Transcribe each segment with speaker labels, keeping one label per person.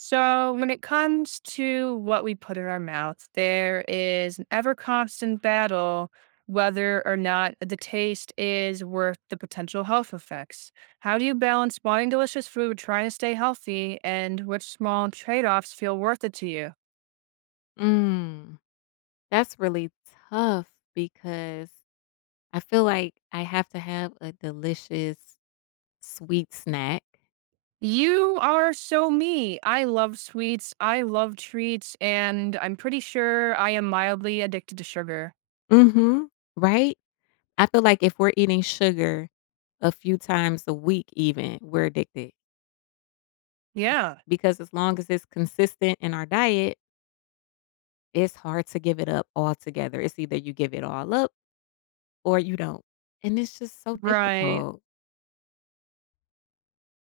Speaker 1: So, when it comes to what we put in our mouths, there is an ever constant battle whether or not the taste is worth the potential health effects. How do you balance buying delicious food, trying to stay healthy, and which small trade-offs feel worth it to you?
Speaker 2: Mm. That's really tough because I feel like I have to have a delicious sweet snack.
Speaker 1: You are so me. I love sweets, I love treats, and I'm pretty sure I am mildly addicted to sugar.
Speaker 2: Mhm. Right? I feel like if we're eating sugar a few times a week even, we're addicted
Speaker 1: Yeah.
Speaker 2: because as long as it's consistent in our diet it's hard to give it up altogether. It's either you give it all up, or you don't, and it's just so
Speaker 1: Right.
Speaker 2: difficult.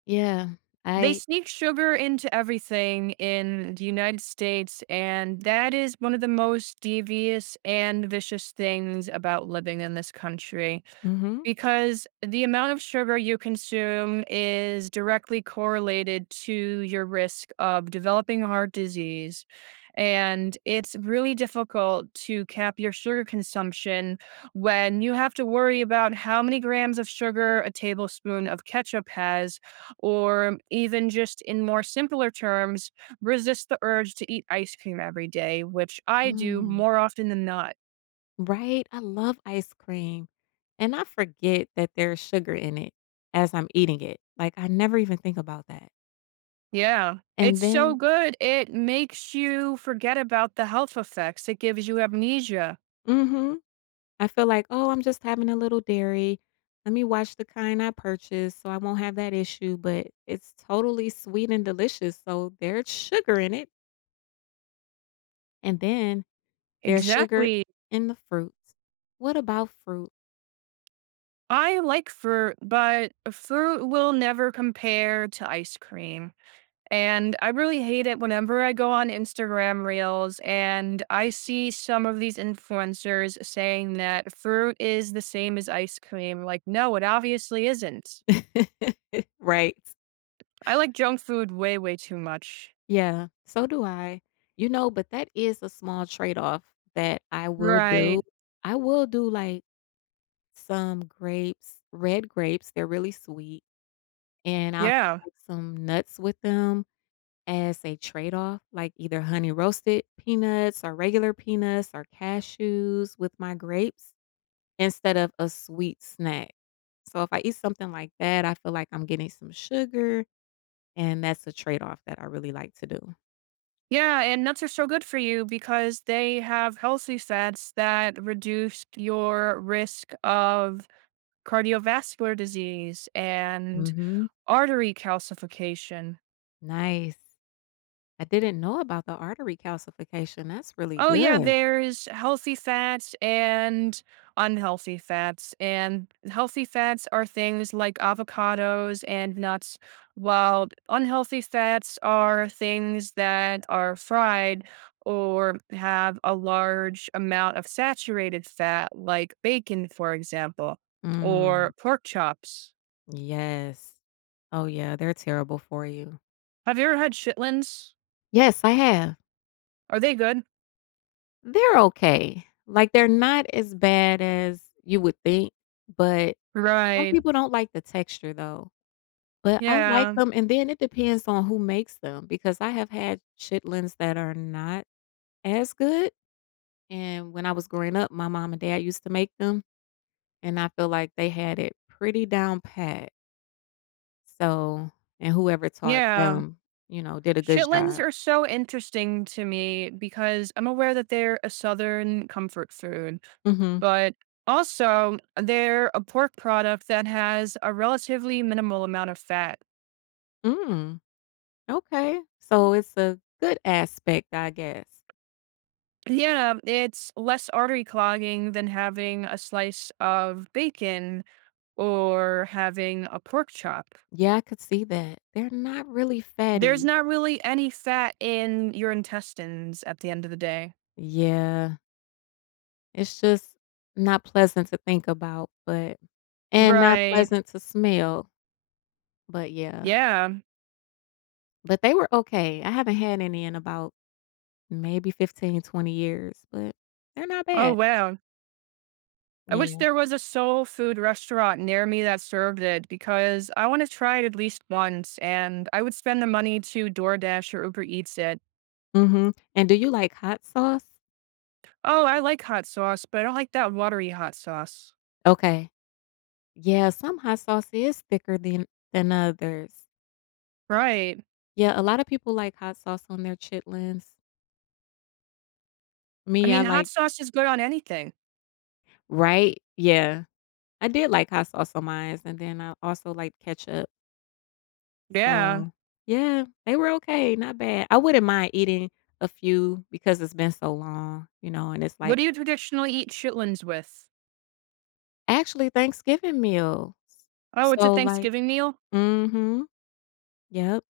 Speaker 2: Yeah,
Speaker 1: They
Speaker 2: I
Speaker 1: sneak sugar into everything in the United States, and that is one of the most devious and vicious things about living in this country.
Speaker 2: Mhm.
Speaker 1: Because the amount of sugar you consume is directly correlated to your risk of developing heart disease, and it's really difficult to cap your sugar consumption when you have to worry about how many grams of sugar a tablespoon of ketchup has, or even just in more simpler terms, resist the urge to eat ice cream every day, which I do
Speaker 2: Mhm.
Speaker 1: more often than not.
Speaker 2: Right, I love ice cream, and I forget that there's sugar in it as I'm eating it, like I never even think about that.
Speaker 1: Yeah.
Speaker 2: And
Speaker 1: It's so
Speaker 2: then
Speaker 1: good, it makes you forget about the health effects, it gives you amnesia.
Speaker 2: Mhm. I feel like, "Oh I'm just having a little dairy. Let me watch the kind I purchase so I won't have that issue," but, it's totally sweet and delicious so there's sugar in it. And then, there's sugar
Speaker 1: Exactly.
Speaker 2: in the fruits, what about fruit?
Speaker 1: I like fruit, but fruit will never compare to ice cream, and I really hate it whenever I go on Instagram reels and I see some of these influencers saying that fruit is the same as ice cream, like, no, it obviously isn't.
Speaker 2: Right.
Speaker 1: I like junk food way, way too much.
Speaker 2: Yeah, so do I, you know, but that is a small trade off that I will do,
Speaker 1: Right.
Speaker 2: I will do, like, some grapes, red grapes, they're really sweet, and I'll
Speaker 1: Yeah.
Speaker 2: have some nuts with them as a trade off like either honey roasted peanuts or regular peanuts or cashews with my grapes instead of a sweet snack, so if I eat something like that I feel like I'm getting some sugar and that's a trade off that I really like to do.
Speaker 1: Yeah, and nuts are so good for you because they have healthy fats that reduce your risk of cardiovascular disease and
Speaker 2: Mhm.
Speaker 1: artery calcification.
Speaker 2: Nice. I didn't know about the artery calcification, that's really
Speaker 1: Oh yeah,
Speaker 2: good.
Speaker 1: there is healthy fats and unhealthy fats, and healthy fats are things like avocados and nuts, while unhealthy fats are things that are fried or have a large amount of saturated fat, like bacon, for example,
Speaker 2: Mm.
Speaker 1: or pork chops.
Speaker 2: Yes. Oh yeah, they're terrible for you.
Speaker 1: Have you ever had chitlins?
Speaker 2: Yes, I have.
Speaker 1: Are they good?
Speaker 2: They're okay. Like, they're not as bad as you would think, but some
Speaker 1: Right.
Speaker 2: people don't like the texture though, but I like
Speaker 1: Yeah.
Speaker 2: them and then it depends on who makes them because I have had chitlins that are not as good, and when I was growing up my mom and dad used to make them and I feel like they had it pretty down pat so and whoever taught
Speaker 1: Yeah.
Speaker 2: them, you know, did a good
Speaker 1: Chitlins
Speaker 2: job.
Speaker 1: are so interesting to me because I'm aware that they're a Southern comfort food
Speaker 2: Mhm.
Speaker 1: but also, they're a pork product that has a relatively minimal amount of fat.
Speaker 2: Mm. Okay, so it's a good aspect, I guess.
Speaker 1: Yeah, it's less artery clogging than having a slice of bacon or having a pork chop.
Speaker 2: Yeah, I could see that, they're not really
Speaker 1: There's
Speaker 2: fatty.
Speaker 1: not really any fat in your intestines at the end of the day.
Speaker 2: Yeah. It's just not pleasant to think about but and not
Speaker 1: Right.
Speaker 2: pleasant to smell. But yeah.
Speaker 1: Yeah.
Speaker 2: But they were okay, I haven't had any in about, maybe 15, 20 years but they're not
Speaker 1: Oh,
Speaker 2: bad.
Speaker 1: wow. I wish
Speaker 2: Yeah.
Speaker 1: there was a soul food restaurant near me that served it, because I wanna try it at least once, and I would spend the money to DoorDash or Uber Eats it.
Speaker 2: Mhm, and do you like hot sauce?
Speaker 1: Oh, I like hot sauce, but I don't like that watery hot sauce.
Speaker 2: Okay. Yeah, some hot sauce is thicker than than others.
Speaker 1: Right.
Speaker 2: Yeah, a lotta people like hot sauce on their chitlins.
Speaker 1: I
Speaker 2: Me, I
Speaker 1: mean, hot
Speaker 2: like
Speaker 1: sauce is good on anything.
Speaker 2: Right? Yeah. I did like hot sauce on my mine's and then I also like ketchup.
Speaker 1: Yeah.
Speaker 2: So, yeah, they were okay, not bad. I wouldn't mind eating a few because it's been so long, you know, and it's
Speaker 1: What
Speaker 2: like
Speaker 1: do you traditionally eat chitlins with?
Speaker 2: Actually, Thanksgiving meals,
Speaker 1: Oh, it's a
Speaker 2: so like
Speaker 1: Thanksgiving meal?
Speaker 2: Mhm. Yep.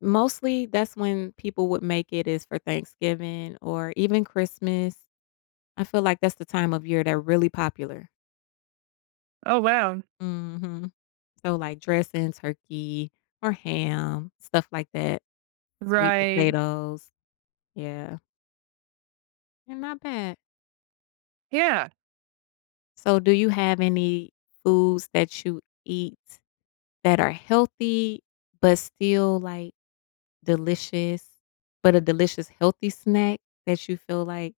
Speaker 2: Mostly that's when people would make it, is for Thanksgiving or even Christmas. I feel like that's the time of year they're really popular.
Speaker 1: Oh, wow.
Speaker 2: Mhm. So, like, dressing, turkey or ham, stuff like that sweet
Speaker 1: Right.
Speaker 2: potatoes. Yeah. They're not bad.
Speaker 1: Yeah.
Speaker 2: So, do you have any foods that you eat that are healthy but still, like, delicious but a delicious healthy snack that you feel like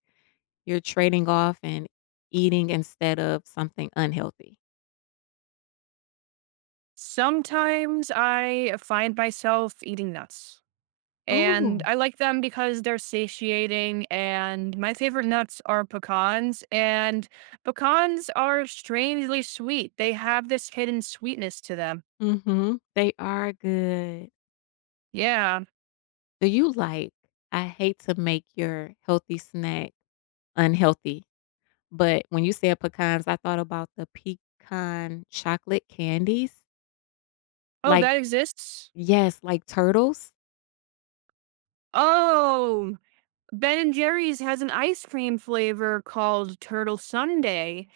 Speaker 2: you're trading off and eating instead of something unhealthy?
Speaker 1: Sometimes, I find myself eating nuts, and
Speaker 2: Ooh.
Speaker 1: I like them because they're satiating, and my favorite nuts are pecans, and pecans are strangely sweet, they have this hidden sweetness to them.
Speaker 2: Mhm, they are good.
Speaker 1: Yeah.
Speaker 2: Do you like I hate to make your healthy snack unhealthy, but when you said pecans, I thought about the pecan chocolate candies?
Speaker 1: Oh,
Speaker 2: Like
Speaker 1: that exists?
Speaker 2: Yes, like Turtles?
Speaker 1: Oh, Ben& Jerry's has an ice cream flavor called Turtle Sundae.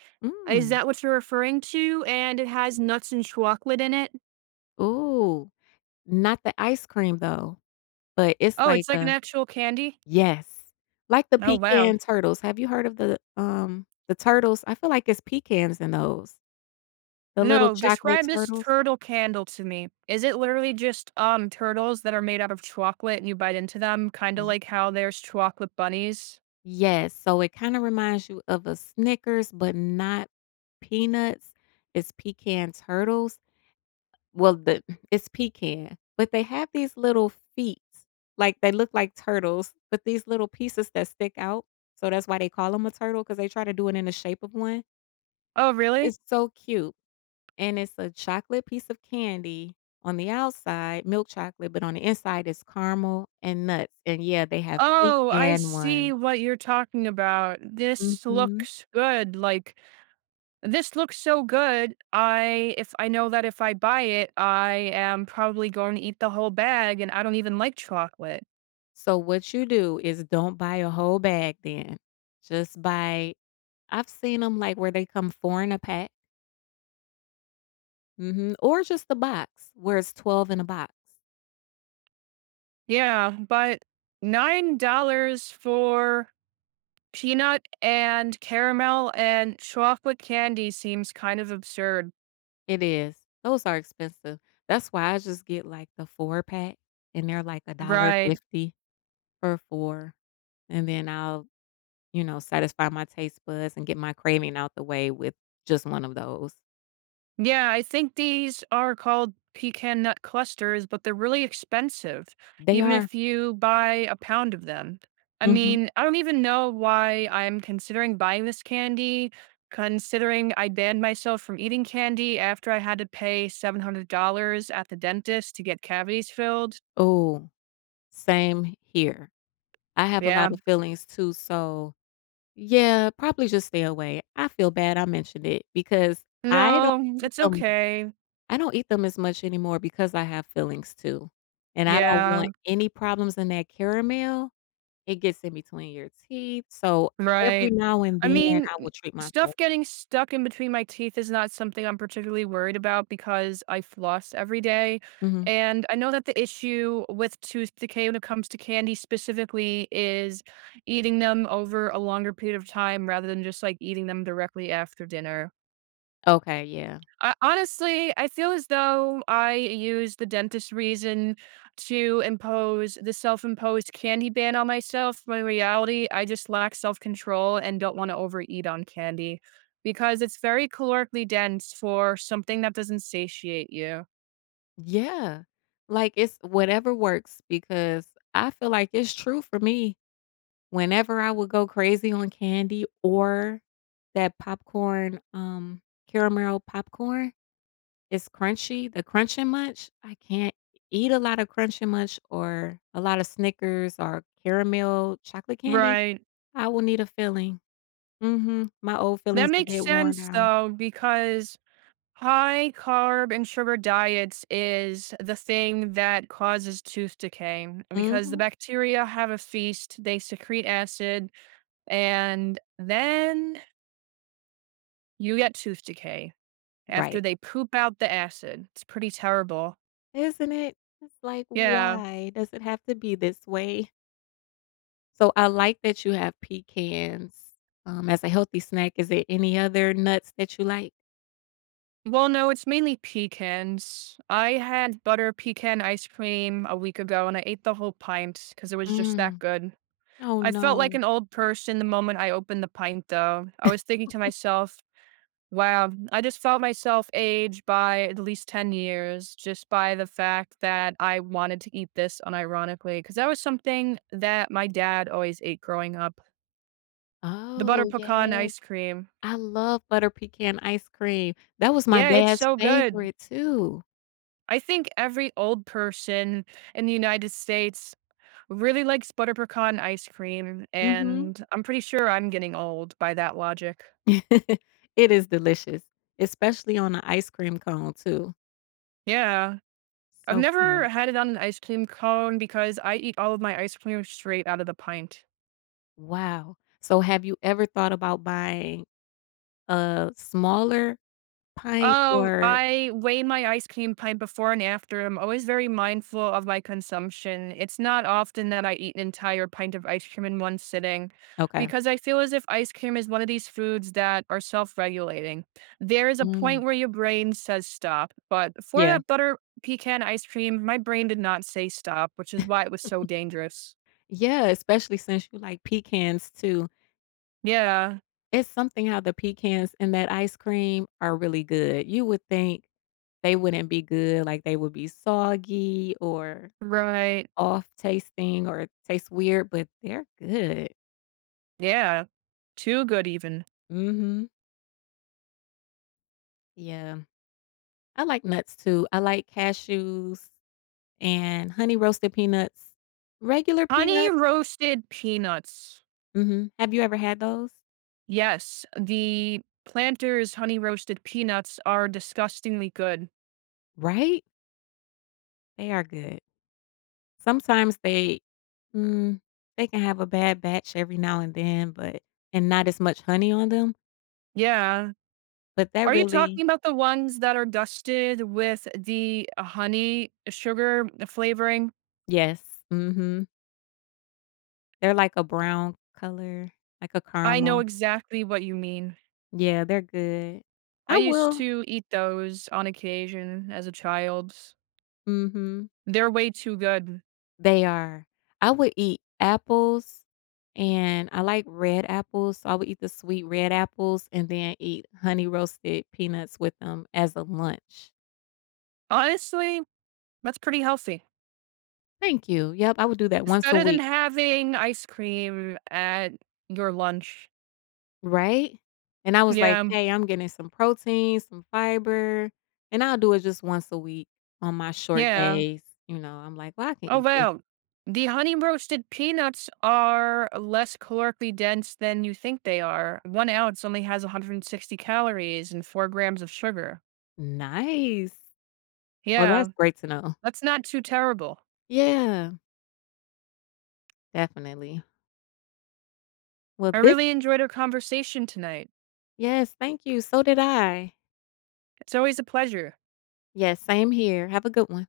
Speaker 1: Is
Speaker 2: Mm.
Speaker 1: that what you're referring to, and it has nuts and chocolate in it?
Speaker 2: Ooh, not the ice cream though, but it's
Speaker 1: Oh,
Speaker 2: like
Speaker 1: it's like an
Speaker 2: a
Speaker 1: actual candy?
Speaker 2: Yes, like the
Speaker 1: Oh, wow.
Speaker 2: pecan turtles, have you heard of the, um, the Turtles? I feel like it's pecans in those. The little
Speaker 1: No,
Speaker 2: chocolate
Speaker 1: describe this
Speaker 2: turtles?
Speaker 1: turtle candle to me. Is it literally just, um, turtles that are made out of chocolate and you bite into them, kinda
Speaker 2: Y
Speaker 1: like how there's chocolate bunnies?
Speaker 2: Yes, so it kind of reminds you of a Snickers but not peanuts, it's Pecans Turtles. Well, the it's Pecan, but they have these little feet like they look like turtles but these little pieces that stick out so that's why they call them a turtle 'cause they try to do it in the shape of one.
Speaker 1: Oh, really?
Speaker 2: It's so cute and it's a chocolate piece of candy on the outside, milk chocolate, but on the inside, it's caramel and nuts, and, yeah, they have
Speaker 1: Oh, I
Speaker 2: pecan one.
Speaker 1: see what you're talking about, this
Speaker 2: Mhm.
Speaker 1: looks good, like, this looks so good, I if I know that if I buy it I am probably going to eat the whole bag, and I don't even like chocolate.
Speaker 2: So what you do is don't buy a whole bag then, just buy I've seen 'em like where they come 4 in a pack. Mhm, or just the box where it's 12 in a box.
Speaker 1: Yeah, but $9 for peanut and caramel and chocolate candy seems kind of absurd.
Speaker 2: It is. Those are expensive. That's why I just get, like, the 4-pack and they're like a dollar
Speaker 1: Right.
Speaker 2: fifty for 4, and then I'll, you know, satisfy my taste buds and get my craving out the way with just one of those.
Speaker 1: Yeah, I think these are called pecan nut clusters, but they're really expensive,
Speaker 2: They
Speaker 1: even
Speaker 2: are.
Speaker 1: if you buy a pound of them. I
Speaker 2: Mhm.
Speaker 1: mean, I don't even know why I'm considering buying this candy considering I banned myself from eating candy after I had to pay $700 at the dentist to get cavities filled.
Speaker 2: Ooh. Same h here. I have a lot
Speaker 1: Yeah.
Speaker 2: of fillings too, so, yeah, probably just stay away. I feel bad I mentioned it because I don't
Speaker 1: No.
Speaker 2: eat
Speaker 1: It's
Speaker 2: them
Speaker 1: okay.
Speaker 2: I don't eat them as much anymore because I have fillings too and I don't want
Speaker 1: Yeah.
Speaker 2: any problems in that caramel. It gets in between your teeth, so every
Speaker 1: Right.
Speaker 2: now and
Speaker 1: I
Speaker 2: then,
Speaker 1: mean,
Speaker 2: I will treat
Speaker 1: stuff
Speaker 2: myself.
Speaker 1: getting stuck in between my teeth is not something I'm particularly worried about because I floss every day
Speaker 2: Mhm.
Speaker 1: and I know that the issue with tooth decay when it comes to candy specifically is eating them over a longer period of time rather than just, like, eating them directly after dinner.
Speaker 2: Okay. Yeah.
Speaker 1: Ho honestly, I feel as though I use the dentist's reason to impose the self-imposed candy ban on myself, but in reality, I just lack self-control and don't wanna overeat on candy because it's very calorically dense for something that doesn't satiate you.
Speaker 2: Yeah, like, it's whatever works because I feel like it's true for me. Whenever I would go crazy on candy or that popcorn, um, caramel popcorn. It's crunchy, the Crunch 'n Munch I can't eat a lotta Crunch 'n Munch or a lotta Snickers or caramel chocolate candy,
Speaker 1: Right.
Speaker 2: I will need a filling. Mhm. My old
Speaker 1: That
Speaker 2: fillings are
Speaker 1: makes
Speaker 2: getting worn
Speaker 1: sense
Speaker 2: down.
Speaker 1: though because high-carb-and-sugar diets is the thing that causes tooth decay because the
Speaker 2: Mhm.
Speaker 1: bacteria have a feast, they secrete acid, and then you get tooth decay after
Speaker 2: Right.
Speaker 1: they poop out the acid. It's pretty terrible.
Speaker 2: Isn't it? It's like,
Speaker 1: Yeah.
Speaker 2: "Why does it have to be this way?" So, I like that you have pecans, um, as a healthy snack. Is there any other nuts that you like?
Speaker 1: Well, no, it's mainly pecans. I had butter pecan ice cream a week ago and I ate the whole pint 'cause it was just that
Speaker 2: Mm.
Speaker 1: good.
Speaker 2: Oh,
Speaker 1: I felt like
Speaker 2: no.
Speaker 1: an old person the moment I opened the pint though. I was thinking to myself, "Wow." I just felt myself age by at least 10 years just by the fact that I wanted to eat this unironically, 'cause that was something that my dad always ate growing up the butter
Speaker 2: Oh,
Speaker 1: pecan
Speaker 2: yes.
Speaker 1: ice cream.
Speaker 2: I love butter pecan ice cream. That was my
Speaker 1: Yeah, it's
Speaker 2: dad's
Speaker 1: so good.
Speaker 2: favorite too.
Speaker 1: I think every old person in the United States really likes butter pecan ice cream,
Speaker 2: Mhm.
Speaker 1: and I'm pretty sure I'm getting old by that logic.
Speaker 2: It is delicious. Especially on a ice cream cone too.
Speaker 1: Yeah. I've
Speaker 2: So
Speaker 1: never
Speaker 2: good.
Speaker 1: had it on an ice cream cone because I eat all of my ice cream straight out of the pint.
Speaker 2: Wow. So, have you ever thought about buying a smaller pint
Speaker 1: Oh,
Speaker 2: or
Speaker 1: I weigh my ice cream pint before and after, I'm always very mindful of my consumption; it's not often that I eat an entire pint of ice cream in one sitting
Speaker 2: Okay.
Speaker 1: because I feel as if ice cream is one of these foods that are self-regulating. There is a
Speaker 2: Mm.
Speaker 1: point where your brain says, "Stop," but for
Speaker 2: Yeah.
Speaker 1: that butter pecan ice cream, my brain did not say, "Stop," which is why it was so dangerous.
Speaker 2: Yeah, especially since you like pecans, too.
Speaker 1: Yeah.
Speaker 2: It's something how the pecans in that ice cream are really good. You would think they wouldn't be good, like, they would be soggy or
Speaker 1: Right.
Speaker 2: off tasting or it tastes weird but they're good.
Speaker 1: Yeah, too good, even.
Speaker 2: Mhm. Yeah. I like nuts, too. I like cashews and honey roasted peanuts. Regular
Speaker 1: Honey
Speaker 2: peanuts
Speaker 1: roasted peanuts.
Speaker 2: Mhm, have you ever had those?
Speaker 1: Yes, the PLANTERS Honey Roasted Peanuts are disgustingly good.
Speaker 2: Right? They are good. Sometimes they mm, they can have a bad batch every now and then but and not as much honey on them
Speaker 1: Yeah.
Speaker 2: but that
Speaker 1: Are you
Speaker 2: really
Speaker 1: talking 'bout the ones that are dusted with the honey, sugar flavoring?
Speaker 2: Yes, mhm. They're like a brown color, like a
Speaker 1: I know
Speaker 2: caramel.
Speaker 1: exactly what you mean.
Speaker 2: Yeah, they're good. I
Speaker 1: I used
Speaker 2: will
Speaker 1: to eat those on occasion as a child.
Speaker 2: Mhm.
Speaker 1: They're way too good.
Speaker 2: They are. I would eat apples, and I like red apples, so I would eat the sweet, red apples and then eat Honey Roasted Peanuts with them as a lunch.
Speaker 1: Honestly, that's pretty healthy.
Speaker 2: Thank you, yep, I would do that
Speaker 1: It's
Speaker 2: once a
Speaker 1: better than
Speaker 2: week.
Speaker 1: having ice cream at your lunch.
Speaker 2: Right? And I was like,
Speaker 1: Yeah, um
Speaker 2: "Hey, I'm getting some protein, some fiber, and I'll do it just once a week on my short
Speaker 1: Yeah.
Speaker 2: days," you know, I'm like, "Well, I can
Speaker 1: Oh
Speaker 2: eat this."
Speaker 1: wow. The Honey Roasted Peanuts are less calorically dense than you think they are; 1 ounce only has 160 calories and 4 grams of sugar.
Speaker 2: Nice. Well
Speaker 1: Yeah.
Speaker 2: that's great to know.
Speaker 1: That's not too terrible.
Speaker 2: Yeah. Definitely. Well,
Speaker 1: I
Speaker 2: thi
Speaker 1: really enjoyed our conversation tonight.
Speaker 2: Yes, thank you, so did I.
Speaker 1: It's always a pleasure.
Speaker 2: Yes, same here. Have a good one.